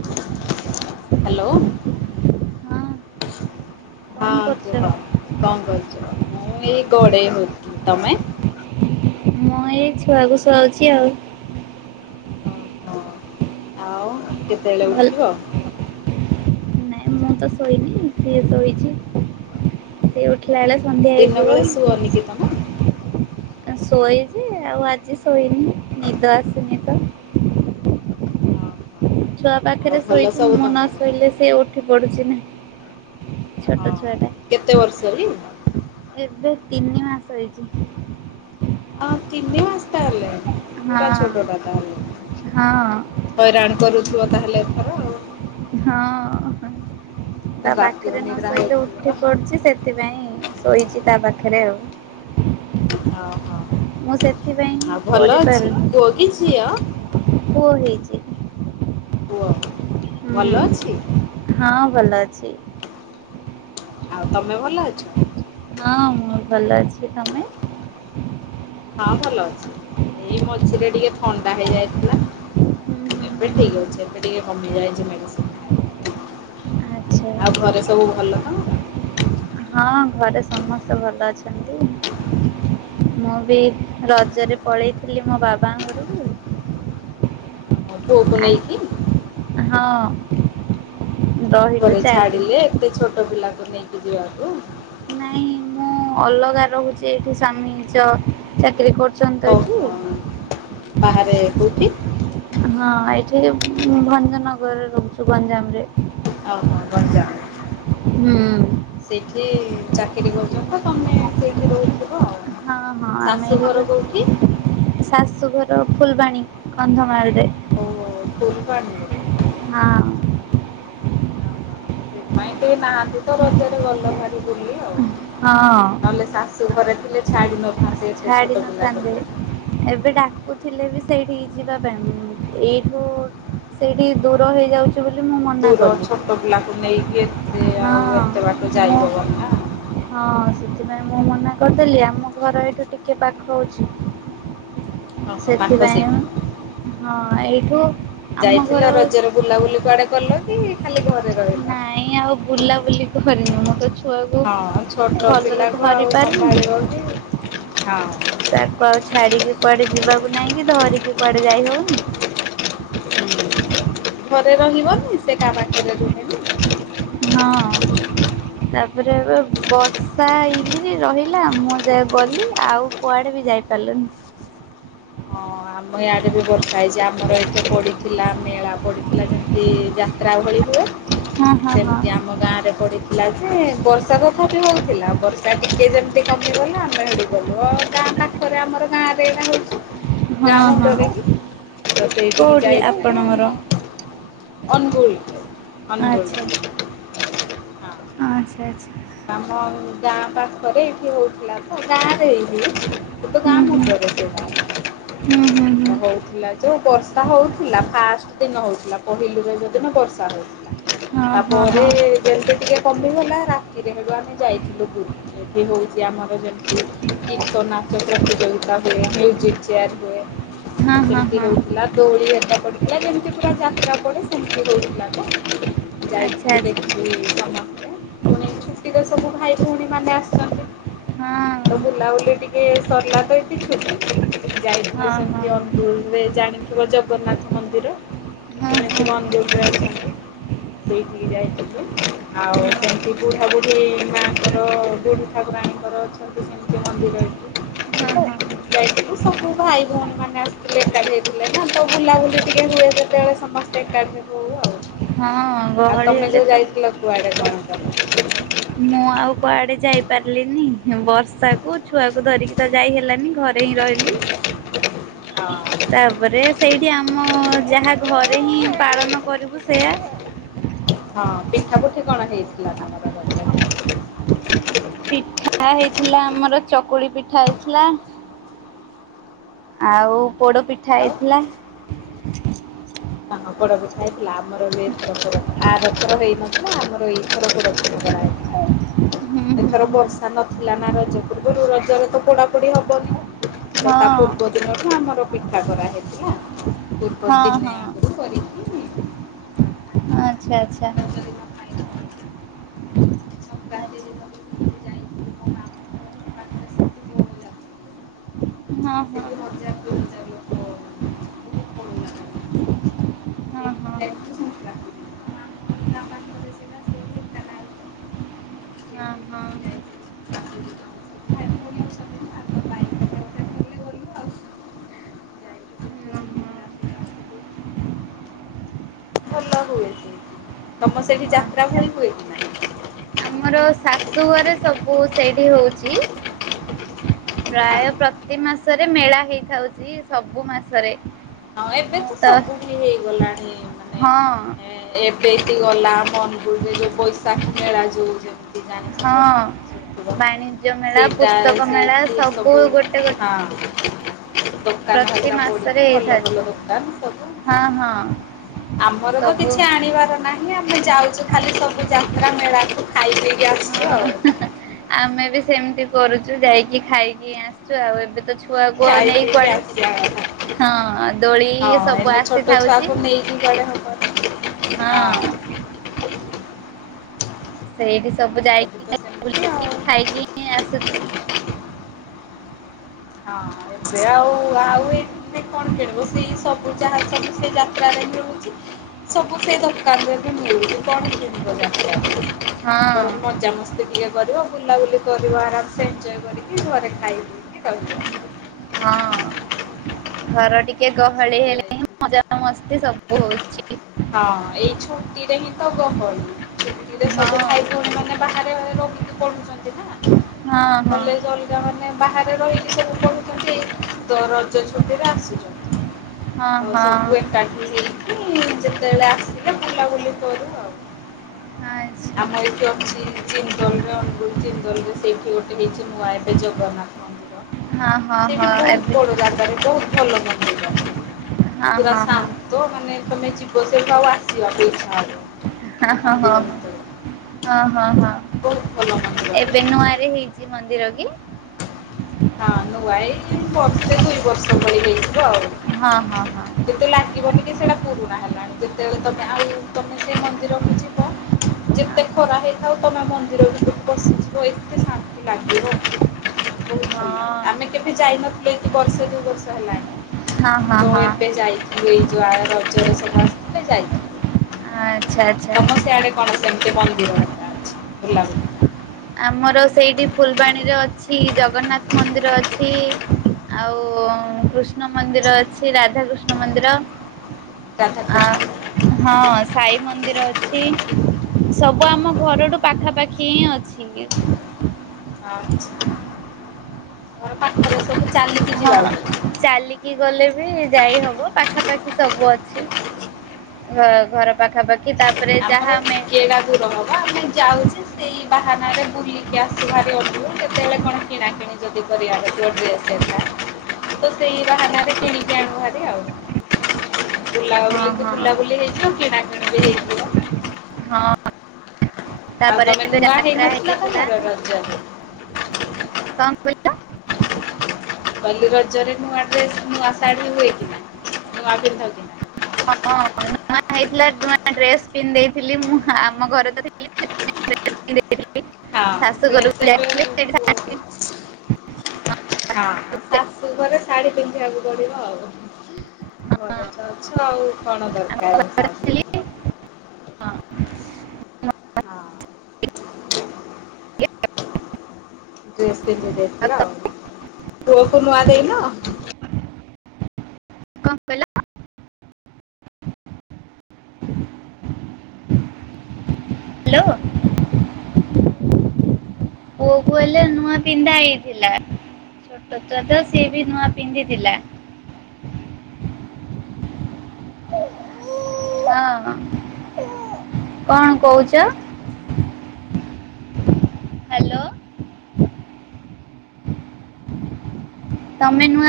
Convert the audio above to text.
Hello. ହଁ କଣ ହଁ, କରୁଛ? କୁହ କଣ କରୁଛ? ମୁଁ ଏଇ ଗଡେଇ ହଉଥିଲି ତମେ? ମୁଁ ଏଇ ଛୁଆକୁ ଶୁଆଉଛି ଆଉ। ଓହୋ ଆଉ କେତେବେଳେ ଭଲ ଉଠିବ? ନାଇଁ ମୁଁ ତ ଶୋଇନି, ସିଏ ଶୋଇଚି। ସେ ଉଠିଲା ବେଳେ ସନ୍ଧ୍ୟା ଦିନ ବେଳେ ଶୁଅନି କି ତମେ? ହେଇଯିବ। ଶୋଏଯେ ଆଉ ଆଜି ଶୋଇନି ନିଦ ଆସିନି ତ। ଓ ହୋ। ଛୁଆ ପାଖରେ ଶୋଇଚି ମୁଁ ନ ଶୋଇଲେ ସେ ଉଠି ପଡ଼ୁଚି ନା। ଛୋଟ ହଁ। ଛୁଆ କେତେ ବର୍ଷ କି? ଟା। ଏବେ ତିନି ମାସ ହେଇଚି। ହଁ, ତିନି ମାସ ହେଲାଣି ପୁରା ହଁ ଛୋଟ ଟା ତାହାଲେ ହଁ ହଇରାଣ କରୁଥିବ ତାହେଲେ ଏଥର ଆଉ। ହଁ, ତା ରାତି ପାଖରେ ନ ଅନିଦ୍ରା ଶୋଇଲେ ହଉଥିବ। ଉଠି ପଡ଼ୁଚି। ସେଥ୍ ସେଥିପାଇଁ ଶୋଇଚି ତା ପାଖରେ ଆଉ। ଓହୋ। ମୁଁ ସେଥିପାଇଁ ଆଉ ଭଲ ଅଛି କରିପାରୁନି। ପୁଅ କି ଝିଅ? ପୁଅ ହେଇଚି। ପୁଅ ଭଲ ଅଛି? ହଁ, ଭଲ ଅଛି। ଆଉ ତମେ ଭଲ ଅଛ? ହଁ, ମୁଁ ଭଲ ଅଛି। ତମେ? ହଁ, ଭଲ ଅଛି। ଏଇ ମଝିରେ ଟିକେ ଥଣ୍ଡା ହେଇଯାଇଥିଲା। ହୁଁ ହୁଁ ଏବେ ହୁଁ। ଠିକ୍ ଅଛି। ଏବେ ଟିକେ କମି ଯାଇଚି ମେଡିସିନ ଖାଇଲା ଆଚ୍ଛା [unintelligible] ଆଉ ଘରେ ସବୁ ଭଲ ତ? ହଁ, ଘରେ ସମସ୍ତେ ଭଲ ଅଛନ୍ତି। ମୁଁ ବି ରଜରେ ପଳେଇଥିଲି ମୋ ବାବାଙ୍କ ଘରୁକୁ। ଆଉ ପୁଅକୁ ନେଇକି। ହଁ। ରହିଲୁ ଘରେ ଚାରି ଦିନ। ଛାଡିଲେ ଏତେ ଛୋଟ ପିଲାକୁ ନେଇକି ଯିବାକୁ? ନାଇଁ ମୁଁ ଅଲଗା ରହୁଚି ଏଇଠି ସ୍ୱାମୀ ଜବ୍ ଚାକିରି କରୁ ଓହୋ ବାହାରେ କୋଉଠି? ହଁ, ଏଇଠି ଭଞ୍ଜନଗରରେ ରହୁଚୁ ଗଞ୍ଜାମ ରେ। ଓହୋ ଗଞ୍ଜାମ ରେ। ହୁଁ। ସେଇଠି ଚାକିରି କରୁଚନ୍ତି ତ ତମେ ସେଇଠି ରହୁଥିବ ଆଉ। ହଁ, ହଁ ଆମେ ଶାଶୁ ଘର ଦିଜଣ। କୋଉଠି? ଶାଶୁଘର ଫୁଲବାଣୀ କନ୍ଧମାଳରେ। ଓହୋ ଫୁଲବାଣୀରେ? ହଁ। ସେ ପାଇଁ ଟିକେ ନାହାଁନ୍ତି ତ ରଜରେ ଗଲ ଭାରି ବୁଲି ଆଉ। ହଁ। ନହେଲେ ଶାଶୂଘରେ ଥିଲେ ଛାଡି ନଥାନ୍ତେ, ଏତେ ଛାଡି ଛୋଟ ପିଲା ନଥାନ୍ତେ ବୋଲି। ଏବେ ଡାକୁଥିଲେ ବି ସେଇଠିକି ଯିବା ପାଇଁ, ଉମ୍ ଏଇଠୁ ସେଇଠିକି ଦୂର ହେଇଯାଉ ଛି ବୋଲି ମୁଁ ମନା ଦୂର, କଲି ଛୋଟ ପିଲାକୁ ନେଇକି ଏତେ ହଁ ଆଉ ଏତେ ବାଟ ମୁଁ ଯାଇହବନି ନା। ହଁ ସେଥିପାଇଁ ମୁଁ ମନା କରିଦେଲି, ଆମ ମାମୁଁଘର ଏଇଠୁ ଟିକେ ପାଖ ହଉଛି, ଓହୋ ପାଖ ସେଥିପାଇଁ ବା। ସେଇଠି। ହଁ ଏଇଠୁ ଆମ ଘର ଯାଇଥିଲ ରଜରେ ବୁଲାବୁଲି କୁଆଡେ କଲ କି ଖାଲି ଘରେ ରହିଲ? ନାଇଁ ଆଉ ବୁଲାବୁଲି କରିନି ମୁଁ ତ ଛୁଆକୁ ହଁ ଭଲରେ ଛୋଟପିଲାକୁ ଧରି ଆଉ ପାରୁନି ସମ୍ଭାଳିବ କିଏ? ହଁ। ତାକୁ ଆଉ ଛାଡିକି କୁଆଡେ ଯିବାକୁ ନାଇଁ କି ଧରିକି କୁଆଡେ ଯାଇ ହଉନି? ଘରେ ରହିବନି, ସେ କାହା ପାଖରେ ରୁହେନି। ହଁ। ତାପରେ ଏବେ ବର୍ଷା ହେଇକିରି ରହିଲା, ମୁଁ ଯାଏ ଗଲି ଆଉ କୁଆଡେ ବି ଯାଇ ପାରିଲୁନି। ହଁ ଆମ ଇଆଡ଼େ ବି ବର୍ଷା ହେଇଚି। ଆମର ଏଇଠି ତ ପଡ଼ିଥିଲା ମେଳା ପଡ଼ିଥିଲା, ଯେମତି ଯାତ୍ରା ଭଳି ହୁଏ ହଁ ହଁ ହଁ ସେମତି ଆମ ଗାଁରେ ପଡି ଥିଲା ଯେ ବର୍ଷାକୁ ତଥାପି ହଉଥିଲା, ବର୍ଷା ଟିକେ ଯେମତି କମିଗଲା ଆମେ ହେଇଠୁ ଗଲୁ ଆଉ ଗାଁ ପାଖ ଖରେ ଆମର ଗାଁରେ ଏଇନା ହଉଚି ଗାଁ ହଁ ମୁୁଣ୍ଡରେ ହଁ। କି, ତ ସେଇଠିକି କୋଉଠି ଯାଇଥିଲୁ ଆପଣଙ୍କର? ମୁଁ ଅନଗୁଲ ଅନୁଗୋଳରେ। ହଁ, ଆଚ୍ଛା ଆଚ୍ଛା। ଆମ ଗାଁ ପାଖରେ ଏଇଠି ହଉଥିଲା ତ ଗାଁରେ ଏଇ ଇଏ ତୁ ତ ଗାଁ ହୁଁ ହୁଁ ମୁଣ୍ଡରେ ହୁଁ ହୁଁ ହୁଁ। [unintelligible] ହଉ ଥିଲା, ଯୋଉ ବର୍ଷା ହଉଥିଲା ଫାଷ୍ଟ ଦିନ ହଉଥିଲା, ପହିଲି ରଜ ଦିନ ବର୍ଷା ହଉଥିଲା। ହଁ ହଁ ତାପରେ ହଁ ଯେମିମତି ଟିକେ କମିଗଲା ରା ରାତିରେ ହେଇଠୁ ଆମେ ଯାଇଥିଲୁ ବୁଲି। ଏଠି ହଉଛି ଆମର ଯେମତି ଗୀତ, ନାଚ ପ୍ରତିଯୋଗିତା ହୁଏ, ମ୍ୟୁଜିକ୍ ଚେୟାର ହୁଏ, ହଁ ହଁ ସେମତି ହଁ ହଉଥିଲା। ଦୋଳି ହେରିକା ପଡ଼ିଥିଲା, ଯେମତି ପୁରା ଯାତ୍ରା ପଡ଼େ, ସେମତି ହେଇଥିଲା ବା। ଆଚ୍ଛା ଯାଇଥିଲି ଆଚ୍ଛା ଦେଖି [unintelligible] ପୁଣି ଛୁଟିରେ ସବୁ ଭାଇ ଭଉଣୀମାନେ ଆସିଛନ୍ତି ହଁ। ତ ବୁଲାବୁଲି ଟିକେ ସରିଲା ତ ଏଠି [unintelligible] ଯାଇଥିଲୁ ହଁ ହଁ ହଁ ସେମତି ଅନୁଗୁଳରେ ଜାଣି ଶିବ ଜଗନ୍ନାଥ ମନ୍ଦିର ହଁ ହଁ [unintelligible] ଅନୁଗୁଳରେ ଅଛନ୍ତି ସେଇଠିକି ଯାଇଥିଲୁ ଆଉ ହଁ ସେମତି ପୁ ଦେବୀ ମାଆଙ୍କର, ବୁଢୀ ଠାକୁରାଣୀଙ୍କର ଅଛନ୍ତି ସେମତି ମନ୍ଦିର ଏଠି। ହଁ ହଁ। ଯାଇଥିଲୁ। ସବୁ ଭାଇ ଭଉଣୀମାନେ ଆସିଥିଲେ ଏକାଠି ହେଇଥିଲେ ନା, ତ ବୁଲାବୁଲି ଟିକେ ହୁଏ ଯେତେବେଳେ ସମସ୍ତେ ଏକାଠି ହଉ ଆଉ। ହଁ ଆଉ ଗହଳି ତମେ ହେଲେ ଯୋଉ ତ ଯାଇଥିଲ କୁଆଡେ କଣ କଲ? ମୁଁ ଆଉ କୁଆଡେ ଯାଇପାରିଲିନି ବର୍ଷାକୁ ଛୁଆକୁ ଧରିକି ତ ଯାଇ ହେଲାନି, ଘରେ ହିଁ ରହିଲି ହଁ ତାପରେ ସେଇଠି ଆମ ଯାହା ଘରେ ହିଁ ପାଳନ କରିବୁ ସେୟା ହଁ, ପିଠା ପୁଠି କଣ ହେଇଥିଲା ତମର ରଜ ପର୍ବରେ? [unintelligible] ପିଠା ହେଇଥିଲା ଆମର ଚକୁଳି ପିଠା ହେଇଥିଲା ଆଉ ପୋଡ ପିଠା ଆଉ ହେଇଥିଲା। ତମର ପୋଡପିଠା ହେଇଥିଲା ଆମର ବି ଏଥରକର ଆରଥର ହେଇନଥିଲା ଆମର ଏଇଥର ପୋଡପି ଠା ହେଇଥିଲା ହୁଁ ହୁଁ ଏଥର ହୁଁ ବର୍ଷା ନଥିଲା ନା ରଜ ପୂର୍ବରୁ ରଜରେ ତ ପୋଡା ପୋଡି ହବନି। ହଁ ତ ତା ପୂର୍ବ ଦିନଠୁ ଆମର ପିଠା କରା ହେଇଥିଲା ପୂର୍ବ ହଁ ଦିନେ ହଁ [inaudible] ଆଛା ଆଛା। ସଂକ୍ରାନ୍ତି ଆଚ୍ଛା ଦିନ ବି ମୁଁ ଏମିତି ଯାଇଥିଲି ମୋ ମାମୁଁଙ୍କ ଘର ପାଖେରେ ସେମତି [unintelligible] ହେଲା। ହଁ ହଁ ହଁ ହଁ ସେଇ ମଜା [unintelligible] [unintelligible] ମୋ ହଁ ମାମୁଁ ଘର ଗାଁ ପାଖେରେ। [inaudible] ତ ହଁ। ହଁ ସେଇଠି ଭାଇ ଭଉଣି ଅଛନ୍ତି ନା ତ ବାଇକ ଗୋଟେ ଗୋଟେ ଧରିଲେ ଗଲୁ ଆଉ। ଯାଇକି ବୁଲି ହଁ। ବୁଲିକି ରାତିରେ ଆସିଲୁ। ଭଲ ହୁଏ ସେଇଠି ତମ ସେଇଠି ଯାତ୍ରା ଭଳି ହୁଏ କି ନାହିଁ? ଆମର ଶାଶୁଘରେ ସବୁ ସେଇଠି ହି ହଉଚି। ହଁ ପ୍ରାୟ ପ୍ରତି ମାସରେ ମେଳା ହେଇଥାଉଚି ସବୁ ମାସରେ। ହଁ ଏବେ ତ ସବୁଠି ହେଇଗଲାଣି ମାନେ ହଁ ଏଁ ଏବେଟୁ ଗଲା ମଞ୍ଜୁଜେରେ ବୈଶାଖୀ ମେଳା ଯୋଉ ଜା ଜାଣିିଥିବ ହଁ ଶୁଣିଥିବ ବାଣିଜ୍ୟ ମେଳା ସେଇଟା ପୁସ୍ତକ ମେଳା ସେଉଠୁ ସବୁ ଗୋଟେ ଗୋଟେ ହଁ। ଦୋକାନ ପ୍ରତି ହେରିକା ମାସରେ ପଡିକି ଭଲ ହେଇଥାଉଛି ଭଲ ଦୋକାନ ସବୁ ହଁ ହଁ ଆମର ତ ସବୁ କିଛି ଆଣିବାର ନା ହିଁ ଆମେ ଯାଉଚୁ ଖାଲି ସବୁ ଯାତ୍ରା ମେଳାକୁୁ ଖାଇ ପିଇକି ଆସଚୁ ଆଉ। ହଁ ଆମେ ବି ସେମତି କରୁଚୁ ଯାଇକି ଖାଇକି ଆସୁଚୁ ଆଉ ଏବେ ତ ଛୁ ଖାଇ ପିଇକି ଆସିବା କଥା ହଁ ଦୋଳି ହଁ ସବୁ ଏଇନେ ଛୋଟ ଆସିଥାଉଛି ଛୁଆକୁ ନେଇକି ଗଲେ [unintelligible] ହଁ। ସେଇଠି ସବୁ ଆମର ବି ତ ଯାଇକି ସେମିତି ବୁଲକି ଆଉ ଖାଇକି ଇଁ ଆସୁଚୁ। ହଁ ଏବେ ଆଉ ଆଉ ଏ ଏମତି କଣ କିଣିବୁ ସେଇ ସବୁ ଯାହା ସବୁ ସେଇ ଯାତ୍ରାରେ ମିଳୁଚି ସବୁ ସେ ଦୋକାନରେ ବି ମିଳୁଚି କଁ ବି କିଣବ ଯାତ୍ରାରୁ ବରଂ ହଁ ମଜା ମସ୍ ତି ଟିକେ କରିବ ବୁଲାବୁଲି କରିବ ଆରାମ୍ ସେ ଏଞ୍ଜୟ୍ କରିକି ଘରେ ଖାଇ ପିଇକି ରହିବ। ହଁ ଘର ଟିକେ ଆମେ ଗହଳି ସେମିତି ହେଲେ ହିଁ ଯାଇଥିଲୁ। ମଜା ମସ୍ତି ସ ବୁ ହଉଚି। ହଁ ଏଇ ଛୁଟିରେ ହିଁ ତ ଗହଳି। ଛୁଟିରେ ହଁ ସବୁ ଭାଇ ଭଉଣୀମାନେ ବାହାରେ ରହିକି ପଢୁଚନ୍ତି ନା ହଁ ହଁ କଲେଜ ଅଲଗାମାନେ ବାହାରେ ରହିକି ସବୁ ପଢୁଚନ୍ତି ଏଇ ଦ ରଜ ଛୁଟିରେ ଆସୁ ହ [inaudible] ହଁ ହଁ। ସାଥି ହେଇକି ଯେତେବେଳେ ଆସିଲେ ବୁଲା ବୁଲି କରୁ ଆଉ। ଆଛା। ଯୋଉ ଚୀନ୍ ଜିନ୍ଦଲରେ ଅନୁଗୁଳ ଜିନ୍ଦଲରେ ସେଇଠି ଗୋଟେ ହେଇଚି ନୂଆ ଏବେ ଜଗନ୍ନାଥ ମନ୍ଦି ର ହଁ ହଁ ସେଇଠି ହଁ ବୋହୁତ ଏବେ ବଡ ଜାଗାରେ ବୋହୁତ ଭଲ ମନ୍ଦିର। ହଁ ହଁ ହଁ। ତୋ ମାନେ ତମେ ଯିବ ସେଇଠି ଆଉ ଆସିବାକୁ ଇଛା ହବ ହାଁ ସେ ହାଁ ହଁ ମନ୍ଦିର ଭିତରେ ହଁ ହଁ ହଁ ହଁ ବହୁତ ଭଲ ମନ୍ଦିରଟେ ଏବେ ନୂଆରେ ହେଇ ଚି ମନ୍ଦିର କି? ହଁ ନୂଆ ଏଇ ବର୍ଷେ ଦୁଇ ବର୍ଷ ଭଳି ହେଇଯିବ ଆଉ। ହଁ ହଁ ହଁ। ଯେତେ ଲାଗିବନି କି ସେଇଟା ପୁରୁଣା ହେଲାଣି ଯେତେବେଳେ ତମେ ଆଇ ତମେ ସେ ମନ୍ଦିରକୁ ଯିବ ହଁ ଯେତେ ହଁ। ଖରା ହେଇଥାଉ ତମେ ମନ୍ଦିର ଭିତରକୁ ପଶିଯିବ ଏତେ ଶାନ୍ତି ଲାଗିବ। ବହୁତ ଭଲ ଆମେ କେବେ ଯାଇନଥିଲୁ ଏଠି ବର୍ଷ ଦୁଇ ବର୍ଷ ହେଲାଣି। ହଁ ହଁ ତ ହଁ ଏବେ ଯାଇଥିଲି ଏଇଯୋ ଆର ରଜରେ ସବୁ ଆସିଥିଲେ ଆଚ୍ଛା ଯାଇଥିଲି। ଆଚ୍ଛା। ତମ ସେ ଆଡେ କଣ ସେମିତି ମନ୍ଦିର କଥା ଅଛି ଭଲ ଲାଗୁ ଆମର ସେଇଠି ଫୁଲବାଣୀରେ ଅଛି ଜଗନ୍ନାଥ ମନ୍ଦିର ଅଛି। ଆଉ କୃଷ୍ଣ ଆଚ୍ଛା ମନ୍ଦିର ଅଛି ରାଧାକୃଷ୍ଣ ମନ୍ଦିର। ଆ ରାଧାକୃଷ୍ଣ। ହଁ ସାଇ ମନ୍ଦିର ଅଛି। ସବୁ ଆମ ଘରଠୁ ପାଖାପାଖି ହିଁ ଅଛି। ହ ତମର ପାଖରେ ସବୁ ଚାଲିକି ହଁ ଯିବାକୁ। ପଡିବ। ଚାଲିକି ଗଲେ ବି ଯାଇ ହବ ପାଖାପାଖି ସବୁ ଅଛି। ଘ ଘର ପାଖାପାଖି ତା ଆମର ଟିକେ ଗାଁ ଦୂର ହବ ଆମେ ଯାଉଛି ସେଇ ବାହାନାରେ ବୁଲିକି ଆସି ଭାବେ ବସି ବୁ କେତେବେଳେ କଣ କିଣାକିିଣି [unintelligible] ତ ସେଇ ବାହାନାରେ କିଣିକି ଆଣୁଭାରି ଆଉ। ହଁ ବୁଲାବୁଲି କୁ ହଁ ବୁଲାବୁଲି ହେଇଯିବ କିଣାକିଣି ବି ହେଇ ହଁ ଆଉ ତାପରେ ତମେ ଏବେ ନୂଆ ଯାତ୍ରା ହେଇନଥିଲ ହେଇଥିଲା। ତମର ରଜରେ? କଣ କହିଲ। କାଲି ରଜରେ ନୂଆ ଡ୍ରେସ ନୂଆ ଶାଢ଼ୀ ହୋଇଥିଲା ନୂଆ ପିନ୍ଧନ୍ତି ନା। ହଁ ନୂଆ ହେଇଥିଲା ନୂଆ ଡ୍ରେସ୍ ପିନ୍ଧେଇଥିଲି ମୁଁ ଆମ ଘରେ ତ ଥିଲି। ଡ୍ରେସ ପିନ୍ଧି ଦେଇଥିଲି ହଁ ଶାଶୁ ଡ୍ରେସ୍‌ ଘରକୁ ଏବେ ଯାଇଥିଲି ସେଇଠି ଶାଢ଼ୀ ପୂଅକୁ ହଁ ପିନ୍ଧି ଶାଶୁ ଘରେ ଶାଢୀ ପିନ୍ଧିବାକୁ ପଡିବ ଆଉ। ହଁ ଘରେ ତ ଅଛ ଆଉ କଣ ଆମ ଦରକାର ଘରେ ସାଢି। ଥିଲି ହଁ। ହଁ। ଡ୍ରେସ ପିନ୍ଧିଦେଇଥିଲ ଆଉ ପୁଅକୁ ନୂଆ ଦେଇନ। କଣ କହିଲ। ହ୍ୟାଲୋ। ପୁଅ କୁ ହେଲେ ନୂଆ ପିନ୍ଧା ହେଇଥିଲା। ଛୋଟ ଛୁଆ ତ ସିଏ ବି ନୂଆ ପିନ୍ଧିଥିଲା। ହଁ କଣ କଉଚ। ହ୍ୟାଲୋ ତମେ ନୂଆ